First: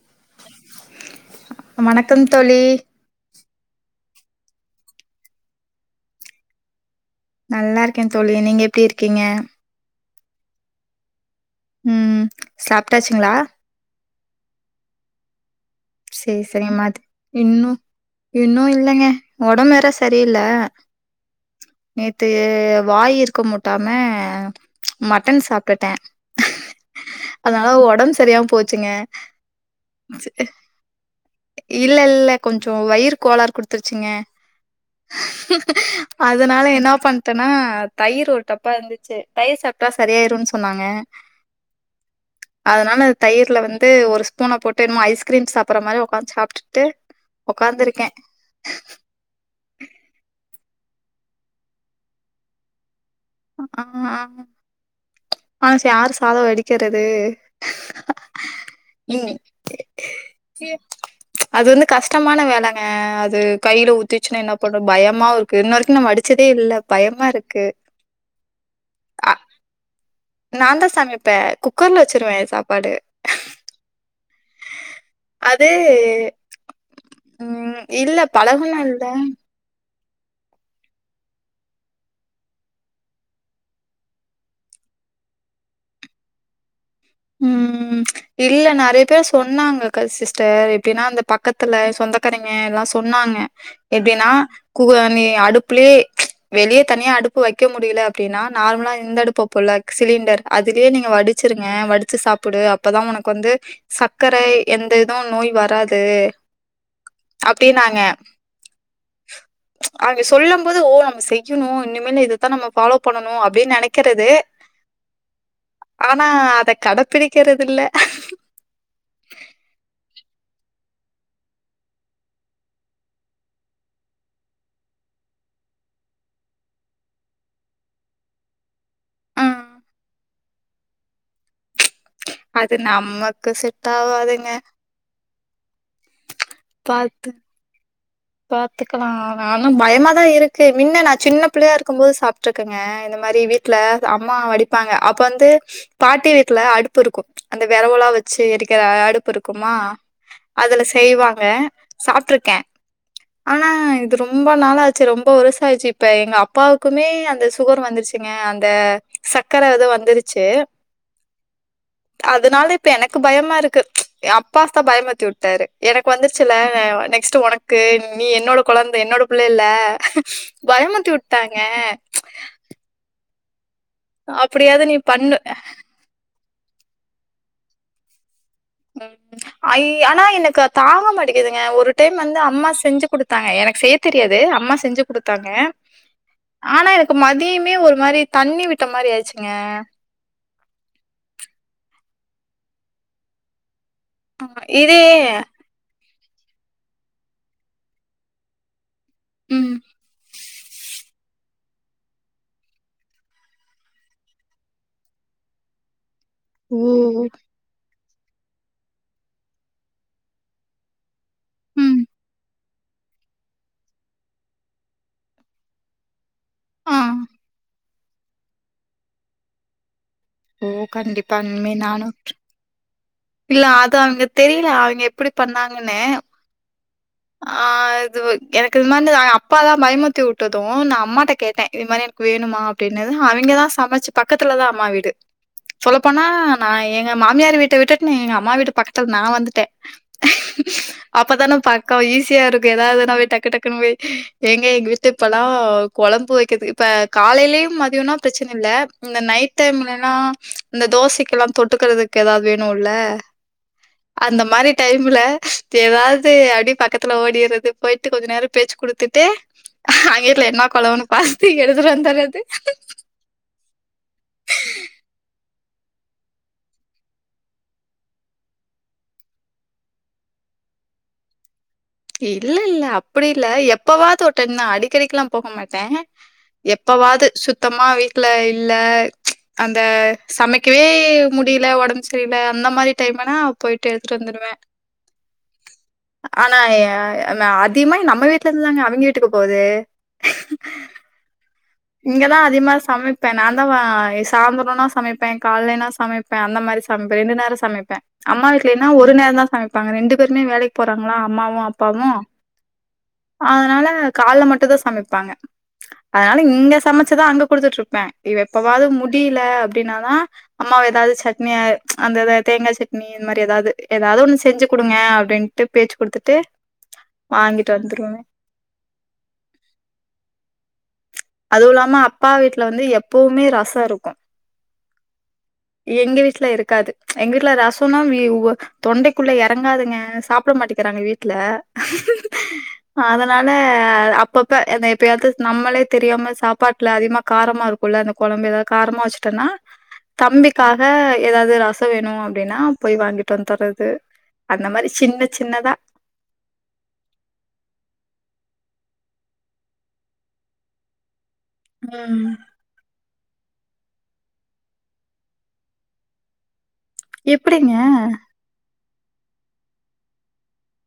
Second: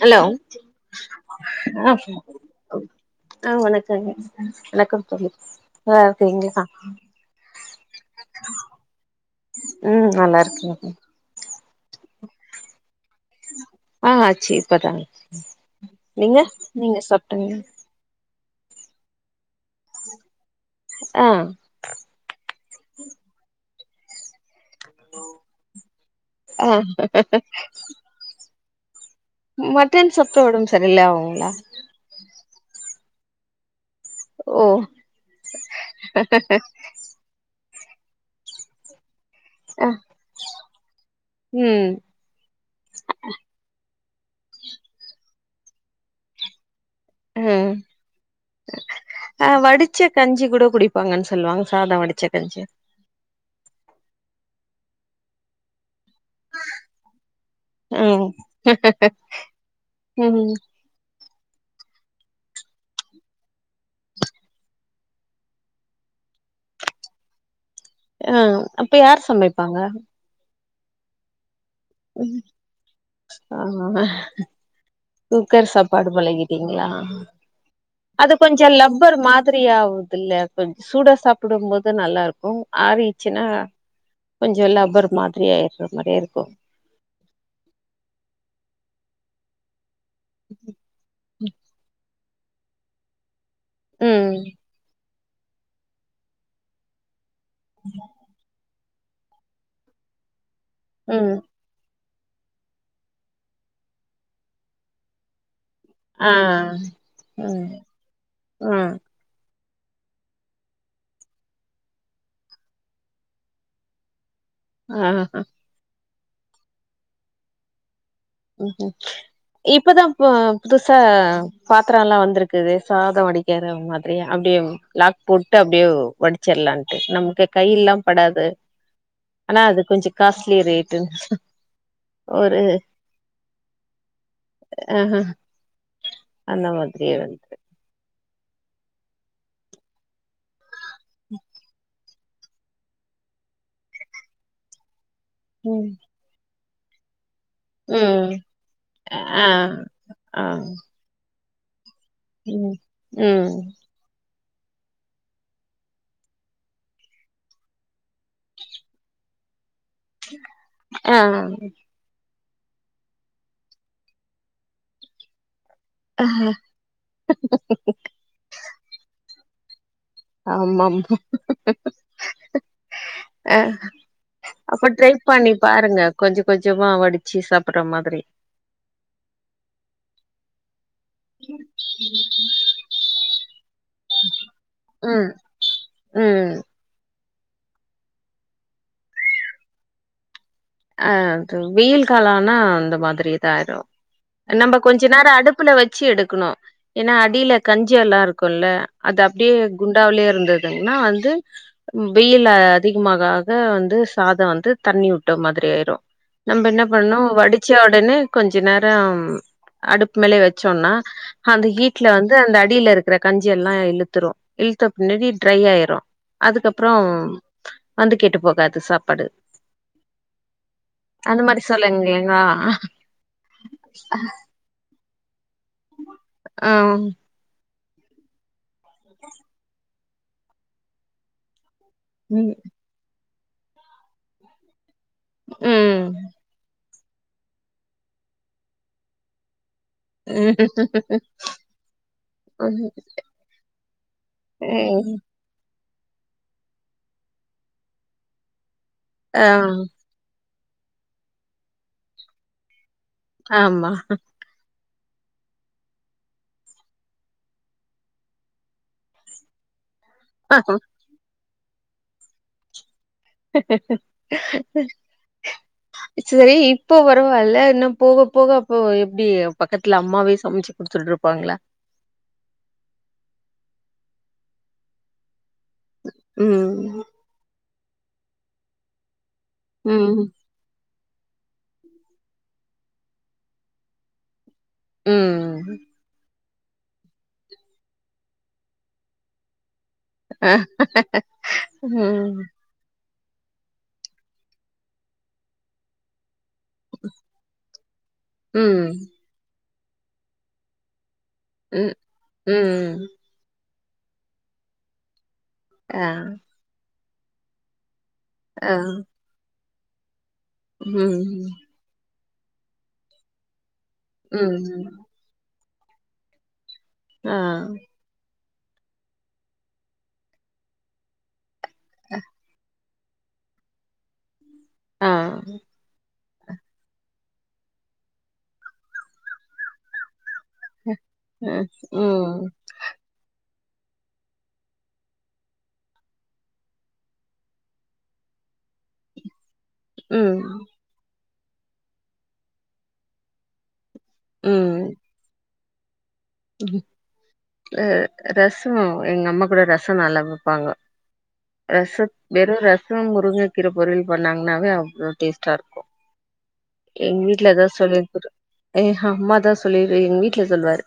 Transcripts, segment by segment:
Hello ஆ வணக்கம் தோழி ஆ வணக்கங்க வணக்கம் தோழி நல்லாருக்கிறிங்ளா நல்லாருக்கே தோழி நீங்க எப்டி இருக்கிங்க நல்லாருக்கேங்க ம் சாப்டாச்சுங்ளா ஆ ஆச்சு இப்பதா ஆச்சு செரி செரிங்ம அது இன்னு இன்னு இல்லைங்க உடம்பு வேற சரியில்ல ஆ நேத்து வாய் இருக்க மூட்டாம மட்டன் சாப்பிட்டே ஆ அதனால ஒடம்பு சரியாம போ ச்சிங்க மட்டன் சூப்பு ஒடம் சர் இல்ல இல்ல கொஞ்சொ வயிற் கோளார் குடுத் த்ருச்சுங்க ஓ அதனால என்ன பண்ட்டனா தயிர் ஒரு டப்பா இருந்துச்சு தயிர் ஆ சாப்ட்டா சரியாய்ருன் சொன்னாங்க ம் அதனால தயிர்ல வந்து ஒரு ஸ்பூன போட்டு என்னமோ ஐஸ்கிரீம் சாப் புர்ற மாரி உக்காந் சாப்ட் ம் ஆ வடிச்ச கஞ்சி கூட புடிப்பாங்கன் சொல்லுவாங்க சாதொ வடிச்ச கஞ்சி அ அ பழசு யார் சாதொ வடிக்கிறது ம் ம் அது வந்து கஷ்டமான வேலங்க அது கைல ஊத்திச்சுன்னா என்ன பண்ணு பயமாவு இருக்கு இன்ன வரைக்கு நா வடிச்சதே இல்ல பயமா இருக்கு ஆ அப்ப யார் சமைப்பாங்க நாந்தா சமைப்ப குக்கர்ல வெச்சிருவே சாப்பாடு ஆ அது குக்கர் சாப்பாடு பழகிட்டீங்களா ம் இல்ல அது கொஞ்ச பழகுனோ இல்ல லப்பர் மாதிரியாவு இல்ல கொஞ்ச சூடா சாப்பிடு போது நல்லாருக்கு ஆறிடுச்சுன்னா கொஞ்ச லப்பர் மாரி ஆயுடுற மாதிரியே இருக்கு உம் இல்ல நெறைய பேர் சொன்னாங்க சிஸ்டர் எப்படின்னா அந்த பக்கத்துல சொந்த க்கறங்க எல்லா சொன்னாங்க எப்படின்னா ம் கு [unintelligible] ஏ அடுப்புலயே வெளியே தனியா அடுப்பு வைக்க முடியல அப்படின்னா நார்மலா இந்த அடுப்புப்போல சிலிண்டர் அதுலயே நீங்க ம் வடிச்சிருங்க வடி வச்சு சாப்பிடு அப்பதான் உனக்கு வந்து சர்க்கரை எந்தது நோய் வராது து ஆ ம் அப்படின்னாங்க ஆ அவங்க சொல்லும் போது ஓ நம்ம செய்யணு இனிமேல இதைதா நம்ம ஃபாலோ பண்ணணு அப்படின்னு நெனைக்கிறது ஆஹ்ஹ ஆனா அதக் கடைப்பிடிக்கறதுல்ல இப்பதான்பா புதுசா பாத்திரம் எல்லா வந்திருக்குது சாத வடிக்கிற மாரி அப்படியே லாக் போட்டு அப்டியே வடிச்சிடலாம்ட்டு நமக்கு கைல எல்லா படாது ஆனா ம். அது கொஞ்ச காஸ்ட்லி ரேட்டு அது நம் ம கு செட் ஆவாதுங்க ஆஹ் அந்த மாதிரியே பாத்து வந்து பாத்துக்கலா ஆனாலு பயமாதா இருக்கு முன்ன நா சின்ன பிள்ளையா இருக்கும்போது சாப்ட்டு ற்ருக்குங்க இந்த மாறி வீட்ல அம்மா வடிப்பாங்க அப்ப வந்து ம் பாட்டி வ ட்டுல அடுப்பு இருக்கு அந்த வெரவுலாம் ம் வெச்சு எரிக்கிற அடுப்பு ஆ இருக்குமா ஆ அதுல செய்வாங்க வே சாப்ட்ருக்கே ம் ம் ஆனா இது ரொம் ரொம்ப நாளாச்சு ரொம்ப வருஷம் ஆச்சு இப்ப எங்க அப்பாவுக்குமே அந்த சுகர் வந்துருச்சு ங்க அந்த சக்கர இது வ ஆஹ்ஹ் அதனால இப்ப எனக்கு பயமாருக்கு என் அப்பா தா பயமுறுத்தி வுட்டாரு வந்துருச்சுல நெக்ஸ்ட் உனக்கு நீ என்னோட கொழந்த என்னோட பிள்ளை இல்ல பயமுறுத்தி ஆமாமா வுட்டாங்க ச் ஆ அப்ப ட்ரை பண்ணி பாருங்க கொஞ்சம் கொஞ்சமா வடிச்சு சாப்பட்ற மாதிரி உ ஆனா எனக்கு தாங்க மாட்டிக்குதுங்க ஒரு டைம் வந்து அம்மா செஞ்சு குடுத்தாங்க எனக்கு செய்ய தெரியாது அம்மா செஞ்சு ம் குடுத்தாங்க ம் ஆனா எனக் மதியமே ஒரு மாதிரி தண்ணி விட்ட மாறி ஆயிடுச்சுங்க ஆ அது வெயில் காலம்னா அந்த மாதிரி இதாயிரும் நம்ம கொஞ்ச இதே நேரம் அடுப்புல வச்சு எடுக்க இருக்கணும் ஏன்னா அடில கஞ்சி எல்லாம் இருக்குல அது அப்படியே ம் குண்டாவுலயே இருந்ததுங்கன்னா வந்து வெயில் அதிகமாக ஆக வந்து சாதம் வந்து தண்ணி உட்டு ட மாதிரியாயிரும் நம்ப ஓ என்ன பண்ணனும் வடிச்சா உடனே கொஞ்ச நேரம் அடுப்பு மேலயே வெச்சோம்னா அந்த ம் ஹீட்டல வந்து அந்த அடி அடில இருக்கற கஞ்சி எல்லாம் இழுத்துரும் இழுத்த பின்னாடி ட்ரை ஆயிரும் ஆ அதுக்கப்புறம் வந்து கெட்டு போகாது சாப்பாடு ஓ கண்டிப்பா அந்த மாரி இனிமே நானு சொல்லுங்களே இன்னு இல்ல அது அங்க தெரியல அவைங்க பண்ணாங்கன்னே ஆ ஆதுவு எனக் க்கு மந்து அ அப்பா தா பயமுறுத் துரத்திவுட்டது நா அம்மாட்ட கேட்டே இது மாரி எனக்கு ம் வேணுமா அப்டினு அவைங்களா சமைச்சு பக்கத்துல தா அம்மா வீடு சொல்ல ம் போனா நா என் எ மாமியார் வீட்ட விட்டுட்டு எ அம்மா வீட்டு பக்கத்துல நா வந்துட்டே ம் அக்காவ் ஈஸியா இருக்கு ஏதாதுனா போய் டக்கு டக்குனு போய் எங்க எங்க வீட்ல ம். தொலாவ் குழம்பு வைக்கிறதுக்கு இப்ப காலையிலயு மதியம்னா பிரச்சன இல்ல இந்த ஆ நைட் டைம்லனா இந்த தோசைக்கல்லா தொட்டுக்குறதுக்கு ஏதாது வேணுல ஆமா டைம்ல ஏதாது அடிப் பக்கத்துல ஓடிறது போயிட்டு கொஞ்ச நேர பேச்சு குடுத்துட்டு அவைங்க வீட்ல என்ன குழம்புனு பாத் இப்டி எழுதலா தான அது செரி இப்போ வருவால்ல இன்னு போக போக அப்போ எப்டி பக்கத்துல அம்மாவே சமச்சு குடுத்துட்ருப்பாங்ளா இல்ல இல்ல அப்டியில்ல எப்பவாவது ஒரு டைம் தா அடிக்கடிக்லா போக மாட் டே ம் எப்பவாது சுத் சுத்தமா வீட்ல இல்ல ச் அந்த ம் சமக்கேவே பே முடில ஒடம்பு சரில அந்த மாரி டைம்னா போய்ட்டு எடுத்துட்டு வந்துடுவே ம் அ தாயா நா அதிக்மா நம்ம வீட்ல இருந்துதாங்க அவிங்கே வீட்டுக்கு போது ஹா ஹா இங்கதா அதிமா சமப் இப்ப நா தா வ சாந்தரோனா சமைப்ப கால்லனா சமைப் ப்ப அந்த மாரி சமப்பே ரெண்டு நேரோ சமப்பே அம்மா வீட்லனா ம் ஒரு நேரோ தா சமப்பே அப்ப அங்க ரெண்டு பேருமே வேலைக் போறாங் ல அம்மாவு ம் அப்பாவு ம் அதனால காலைல மட்டும்தா சமைப்பாங்க ஆ அதனால இங்க சமைச்சதான் அங்க கொடுத்துட்டு இருப்பேன் இவ ஆ எப்பவாவது முடியல அப்படின்னானா அம்மாவ ஏதாவது ம் சட்னி அந்த ஏதாவது தேங்காய் சட்னி இந்த மாரி ஏதாவது ஏதாவது ஒன்னு செஞ்சு ம் கொடுங்க அப்படின்னுட்டு ட்டு பேச்சு கொடுத்துட்டு ஆ வாங்கிட்டு வந்துருவமே அதுவும் இல்லாம அப்பா வீட்ல வந்து எ எப்பவுமே ரசம் இருக்கும் ஆ எங்க வீட்ல இருக்காது எங்க வீட்ல ரசனும் தொண்டைக்குள்ள இறங்காதுங்க சாப்ப விட மாட்டிறாங்க வீட்டுல ம் ம் அதன அப்பப்ப எப்பயாவது நம்மளே தெரியாம சாப்பாட்டுல அதிகமா காரமா இருக்கும்ல்ல அந்த குழம்பு ஏதாவது காரமா வச்சுட்டேன்னா ம் தம்பிக்காக ஏதாவது ரசம் வேணும் அப்படின்னா போய் வாங்கிட்டு வந்து தர்றது அந்த மாரி சின்ன சின்னதா ஆ ரசம் எங்க அம்மா கூட ரசம் நல்லா வைப்பாங்கோ ரச ம் வெறும் ரச மு முருங்க கீரை பொறியல் பண்ணாங்கனாவே அவ்வளோ டேஸ்ட்டா இருக்கும் எங்க எப்டிங்க வீட்டு்லதான் சொல்லியிருக்குற ஏ்ஹ அம்மாதான் சொல்லிடு எங்க வீட்ல சொல்லுவாரு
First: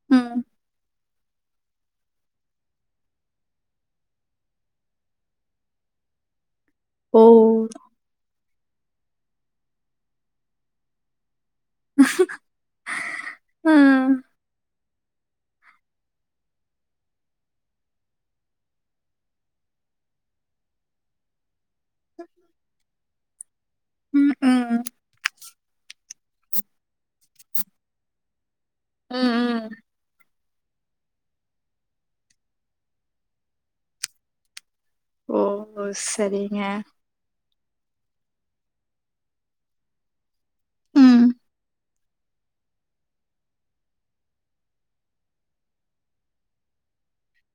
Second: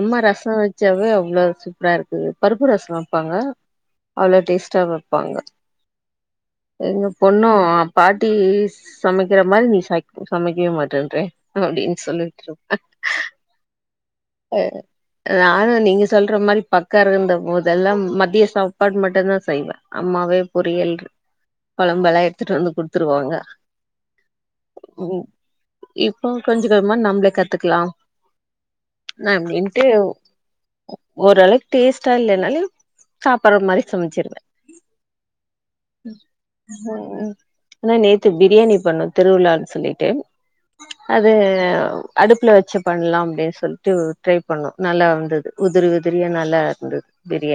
அம்மா ம் ரசம் வச்சாவே அவ்ளோ சூப்பரா இருக்கு பருப்பு ரசம் வைப்பாங்க அவ்ளோ டேஸ்ட் டா வைப்பாங்க எங்க ஓ பொண்ணும் பாட்டி சமைக்கிர மாரி நீ ச சமைக்கவே மாட்டேட்ர அப்படின்னு சொல்லிட்டு இரு ம் நானும் நீங்க சொல்ற மாரி பக்கம் இருந்த போதெல்லாம் மத்திய சாப்பாடு மட்டும்தான் செய்வேன் அம்மாவே பொரியல் குழம்பெல்லாம் எடுத்துட்டு வந்து கொடுட் த்துருவாங்க ம் ம் ம் இப்போ கொஞ்ச கொஞ்சமா நம்மள கத்துக்கலாம் ம் நா ம் இப்டின்ட்டு ஓரளக்கு டேஸ்ட்டா இல்லனாலயும் சாப்பாட்ற மாரி சமச்சிருவேன் ஓ செரிங்க ம் ஆனா நேத்து பிரியாணி பண்ண திருவிழானு சொல்லிட்டு ம் அது அடுப்புல வச்சு பண்லாம் அப்டின்னு சொல் ட்ரை பண்ணோம் நல்லா இருந்துது உதிரி உதிரியா நல்லா இருந்துது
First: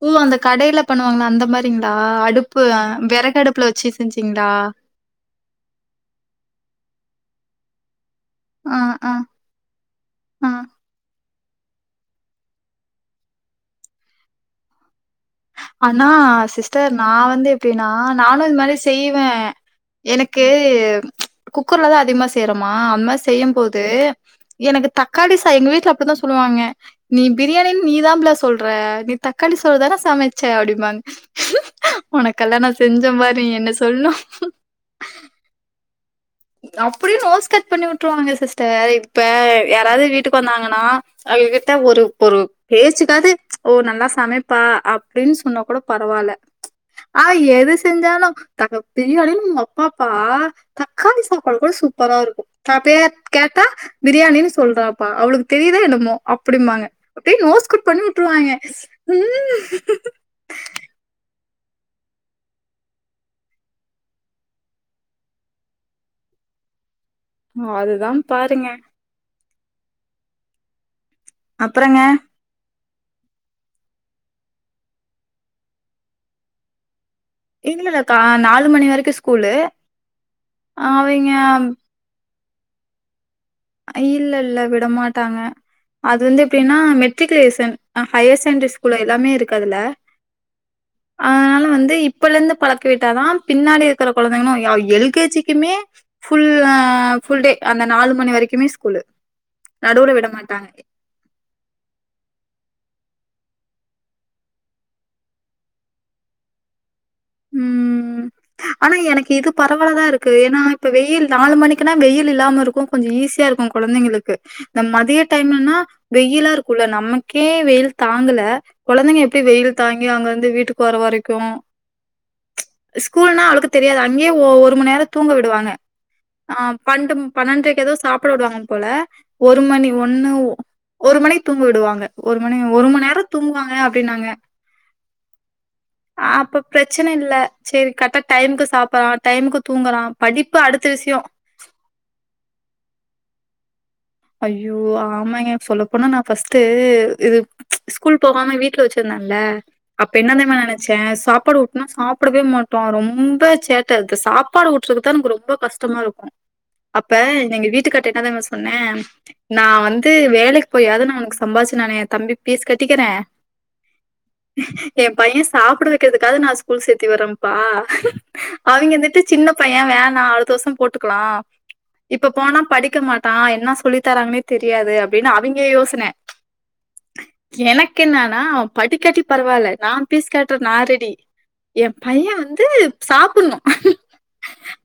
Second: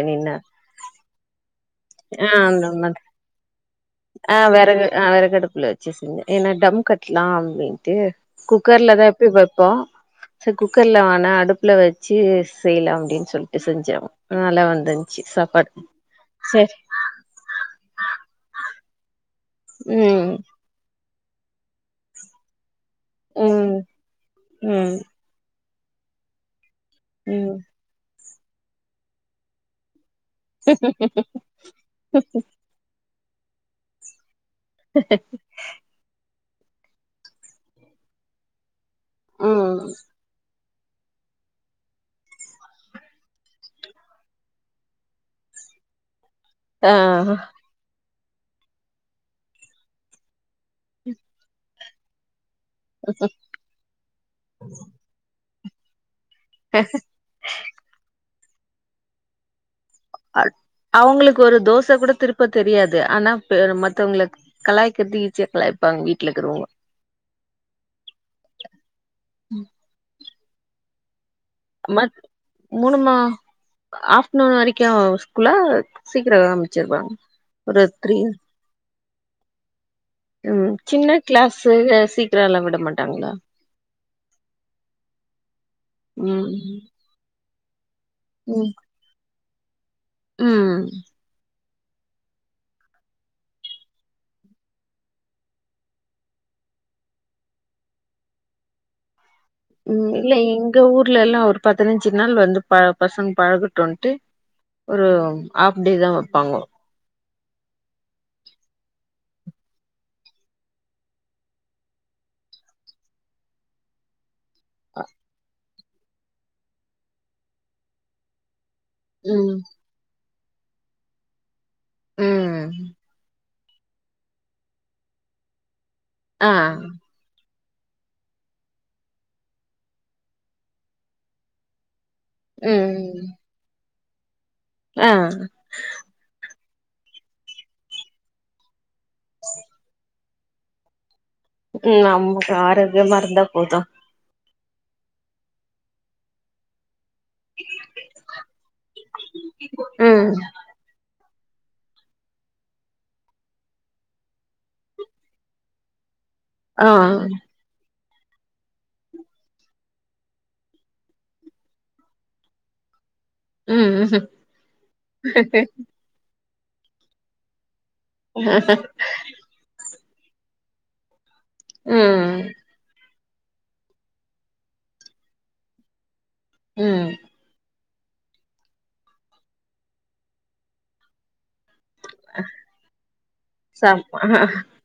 ஓ அந்த கடையில பண்ணுவாங்களே அந்த மாதிரிங்களா ஆ அடுப்பு அந்த மாதிரி வெறகடுப்புல வச்சு ஆ செஞ்சீங்களா வெறகு க்கலாம் அப்டின்ட்டு ஆ, குக்கர்ல தான் ஆ, எப்பயி வப்போம் ஆ. சரி குக்கர்ல அடுப்புல வச்சு செய்யலாம் அப்படின்னு சொல்லிட்டு செஞ்சொம் நல்லா வந்து ஆனா சிஸ்டர் நா வந்து எப்டின்னா நானும் இந்த மாரி செய்வ ம் எனக்கு குக்கர்லதா அதிகமா சேறமா ஆ அது மாரி செய்ய ம் போது எனக்கு ம் தக்காளி சா எங்க வீட் ல அப்டித்தா சொல்லுவாங்க நீ ம் பிரியாணின்னு நீ தாபள்ள சொல்ற நீ தக்காளி சோறு தான சமச் ச அப்டிமாங்க உனக்கு கல்யாணம் செஞ்ச மாரி என்ன சொல்ணு அப்டி நோஸ் கட் பண்ணி விட்டுருவாங்க சிஸ்டர் இப்ப ம் யாராது வீட்டுக்கு வந்தாங்கன்னா அவககிட்ட ஒரு ஒரு பேச்சுக்காது ஓ நல்லா சமைப்பா அப்டின்னு சொன்ன கூட பரவால்ல ஆ எது செஞ்சாலு தக்க பிரியாணினு ஒன்னு வைப்பபா காளி சாப்பாடு கூட சூப் பரா இருக்கு ஆ பே கேட்டா பிரியாணின்னு சொல்றாப்பா அவளுக் தெரியுதா என்னமோ அப்டிம்பாங்க அப்படி நோஸ்ஸ்கட் பண்ணி விட்டுருவாங்க ம் அவங்களுக்கு ஒரு தோச கூட திருப்ப தெரியாது ஆனா மத்தவங்கள கலாய்கறது ஈசியா கலாய்ப்பாங்க வீட்டுல இருக்கிறவங்க அதுதா பாருங்க உம் அப்பறங்க மூணுமா ஆஃப்டர்நூன் வரைக்கு ஸ்கூலா சீக்கிரம் ஆரம்பிச்சிருவாங்க ஒரு இல்லல்லாக்கா நாலு மணி வரைக்கு ஸ்கூலு உம் சின்ன அவிங்க கிளாஸ் சி இன்டர்வல்ல விட மாட்டாங்களா இல்ல இல்ல விடமாட்டாங்க அது வந்து ம் எப்படின்னா மெட்ரிகுலே சென் ஹையர் செண்டரி ஸ்கூல்ல எல்லாமே இருக்கு கதுல உம் இப்ப இருந்து பழக்கவிட்டாதா பின்னாடி இருக்கிற குழந்தைகளும் எல்கேஜிக்குமே ஃபுல்லா ஃபுல்டே அந்த நாலு மணி வரைக் கமே ஸ்கூல் உம் இல்ல எங்க ஊர்ல எல்லா ஒரு பதினைஞ்சு நாள் வந்து ப பசங்க பழகுட்டும்ன்ட்டு ஒரு ஆப்டே தா வைப்பாங்க உம் ஆனா எனக்கு இது பரவாலதா இருக்கு ஏன்னா இப்ப வெயில் நாலு மணிக்குனா வெயில் இல்லாம இருக்கும் கொஞ்சம் ஈஸியா இருக்கும் குழந்தைங்களுக் கு இந்த மதிய டைம்ன்னா வெயிலா இருக்கும்ல்ல நமக்கே வெயில் தாங்கல குழந்தைங்க எப்படி ம் வெயில் தாங்கி அங்க வந்து வீட்டுக்கு வர வரைக்கு ம் ஸ்கூல்னா அவுளுக்கு தெரியாது அங்கயே ஒ ஒரு மண் நேரம் தூங்க விடுவாங்க ஆ பண்டும் பண்ணன்ரைக் ஏதோ சாப்பிட விடுவாங்க போல ஒரு மணி ஒண்ணு ஒரு மணிக்கு தூங்க விடுவாங்க ஒரு மணி ஒரு மண் நேரம் ம் தூங்குவாங்க அப் அப்டின்னாங்க ஆ அப்ப பிரச்சன இல்ல செரி கரெக்ட்டா டைமுக்கு சாப்ப இப்பா டைமுக்கு தூங்கறா படிப்பு அடுத்த விஷயம் ம் நமக்கு ஆரோக்கியமா இருந்தா போதும் அய்யோ ஆமாங்க சொல்லப்போனா நான் ஃபர்ஸ்ட்டு இது ஸ்கூல் போகாம வீட்ல வச்சிருந்தேன்ல அப்ப ம் என்ன தெரியுமா நனைச்சேன் சா சாப்பாடு ஒட்டுனா சாப்பிடவே மாட்டோம் ரொம்ப சேட்டை அது சாப்பாடு ஊற்றது தான் நமக்கு ரொம்ப கஷ்டமா இருக்கு ஆ அப்ப எங்க வீட்டுக்கார் கேட்டா தா நா சொன்னே நான் வந்து வேலைக்கு போயாவது நான் உனக்கு சம்பாதிச்சு நான் என் தம்பிக்கு ஃபீஸ் கட்டிக்கிறே ம் எ பைய சாப்பிட வைக்கிறதுக்காக நா ஸ்கூல் சேத்தி வரப்பா அவைங்க வந்துட்டு சின்ன பைய வேண அடுத்த வருஷ போட்டுக்கலா இப்ப ம் போனா படிக்க மாட் டா என்ன சொல்லி தராங்கன்னே தெரியாது அப்படின்னு அவைங்க யோசன ம் எனக் கென்னனா படி கட்டி பரவால்ல நா பீஸ் கட்ட நா ரெடி எம் பைய வந்து சாப்புண்ணு சம்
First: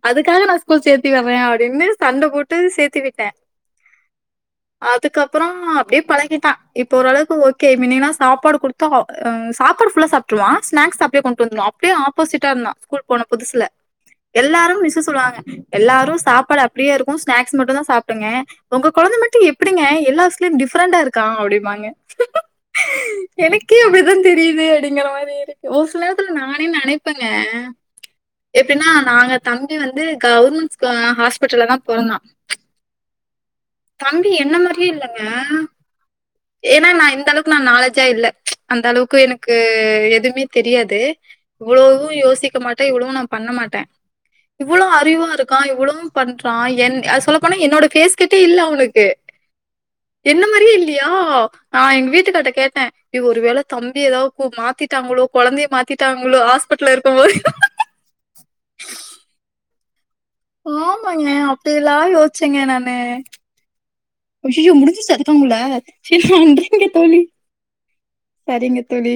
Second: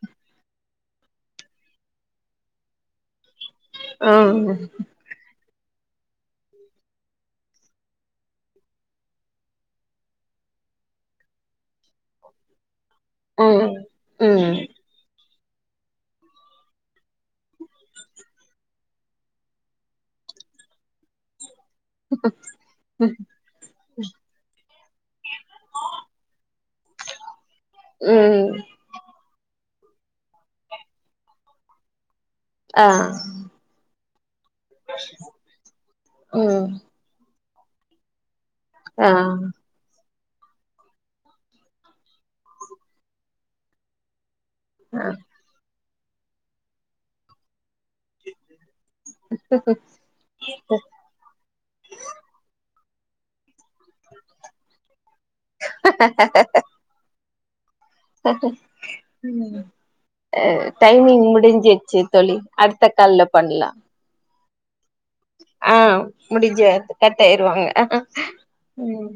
அதுக்காக நா க்குள் சேத்தி வரன் அப்டின்னு சண்ட போட்டு சேத்தி விட்டே ஆ றொ அப்டியே பழகிட்டா இப்பொ ஓரளவுக்கு ஓகே மின்னயெல்லா சாப்பாடு குடுத்தா ஆ சாப்பாடு ஃபுல்லா சாப்ட்ருவா ஸ்னாக்ஸ் அப்டியே கொண்டு வந்துர்வா அப்டியே ஆப்போசிட்டா இருந்தா கூல் போன புதுசுல ம் ம் எல்லாரும் மிஸ்ஸு சொல்லுவாங்க எல்லாரு சாப்பாடு அப்டியே இருக்கு ஸ்நாக்ஸ் மட்டுந்தா சாப்டுங்க ஒங்க கொழந்த மட்டு எப்டிங்க எல்லாஸ்லயு டிஃப்ரெண்ட்டா இருக்கா அப்டிம்பா ங்க எனக்கே அப்டிதா தெரியுது அப்டிங்கிற மாரி இருக்கு ஒர் சில நேரத்ல நா யு நெனப்பங்க ம் எப்டின்னா நாங்க தங் யு வந்து கௌர்மெண்ட் ஸ் ஆ ஹாஸ்பிட்டல்லதா பொறந்தா ஆ தங் என்ன மாரியே இல்லங்க ம் ஏன்னா நா இந்தள நா நாலேஜா இல்ல ஆ அந்தளவுக்கு எனக்கு எது மே தெரியாது இவ்வளவும் யோசிக்க மாட்டேன் இவ்வளவும் நான் பண்ண மாட்டே இவ்வளோ ஆ அறிவா இருக்கா இவ்வளோ பண்றான் என் அது சொல்ல போனா என்னோட கேஸ் கிட்ட இல்ல அவனுக் கு என்ன மாரியே இல்லையா நான் எங்க வீட்டுக்கார் கிட்ட கேட்டேன் இ ஒருவேல தம்பி ஏதாவ்து கோ மாத்திட்டாங்களோ கொழந்தைய மாத்திட்டாங்ளோ ஹாஸ்பிட்ல இருக்குபோது ம் அ டைமிங் ஆமாங்க. முடிஞ்சிச்சு அப்படிலாம் தோழி யோசிச்சேங்க அடுத்த நானு. கால்ல பண்லா ஐயய்யோ! முடிஞ்சிருச்சா அதுக்குள்ள? ஆ சரி நன்றிங்க முடிஞ்சது தோழி. கட்டாயிருவாங்க அ அ சரிங்க ம் தோழி.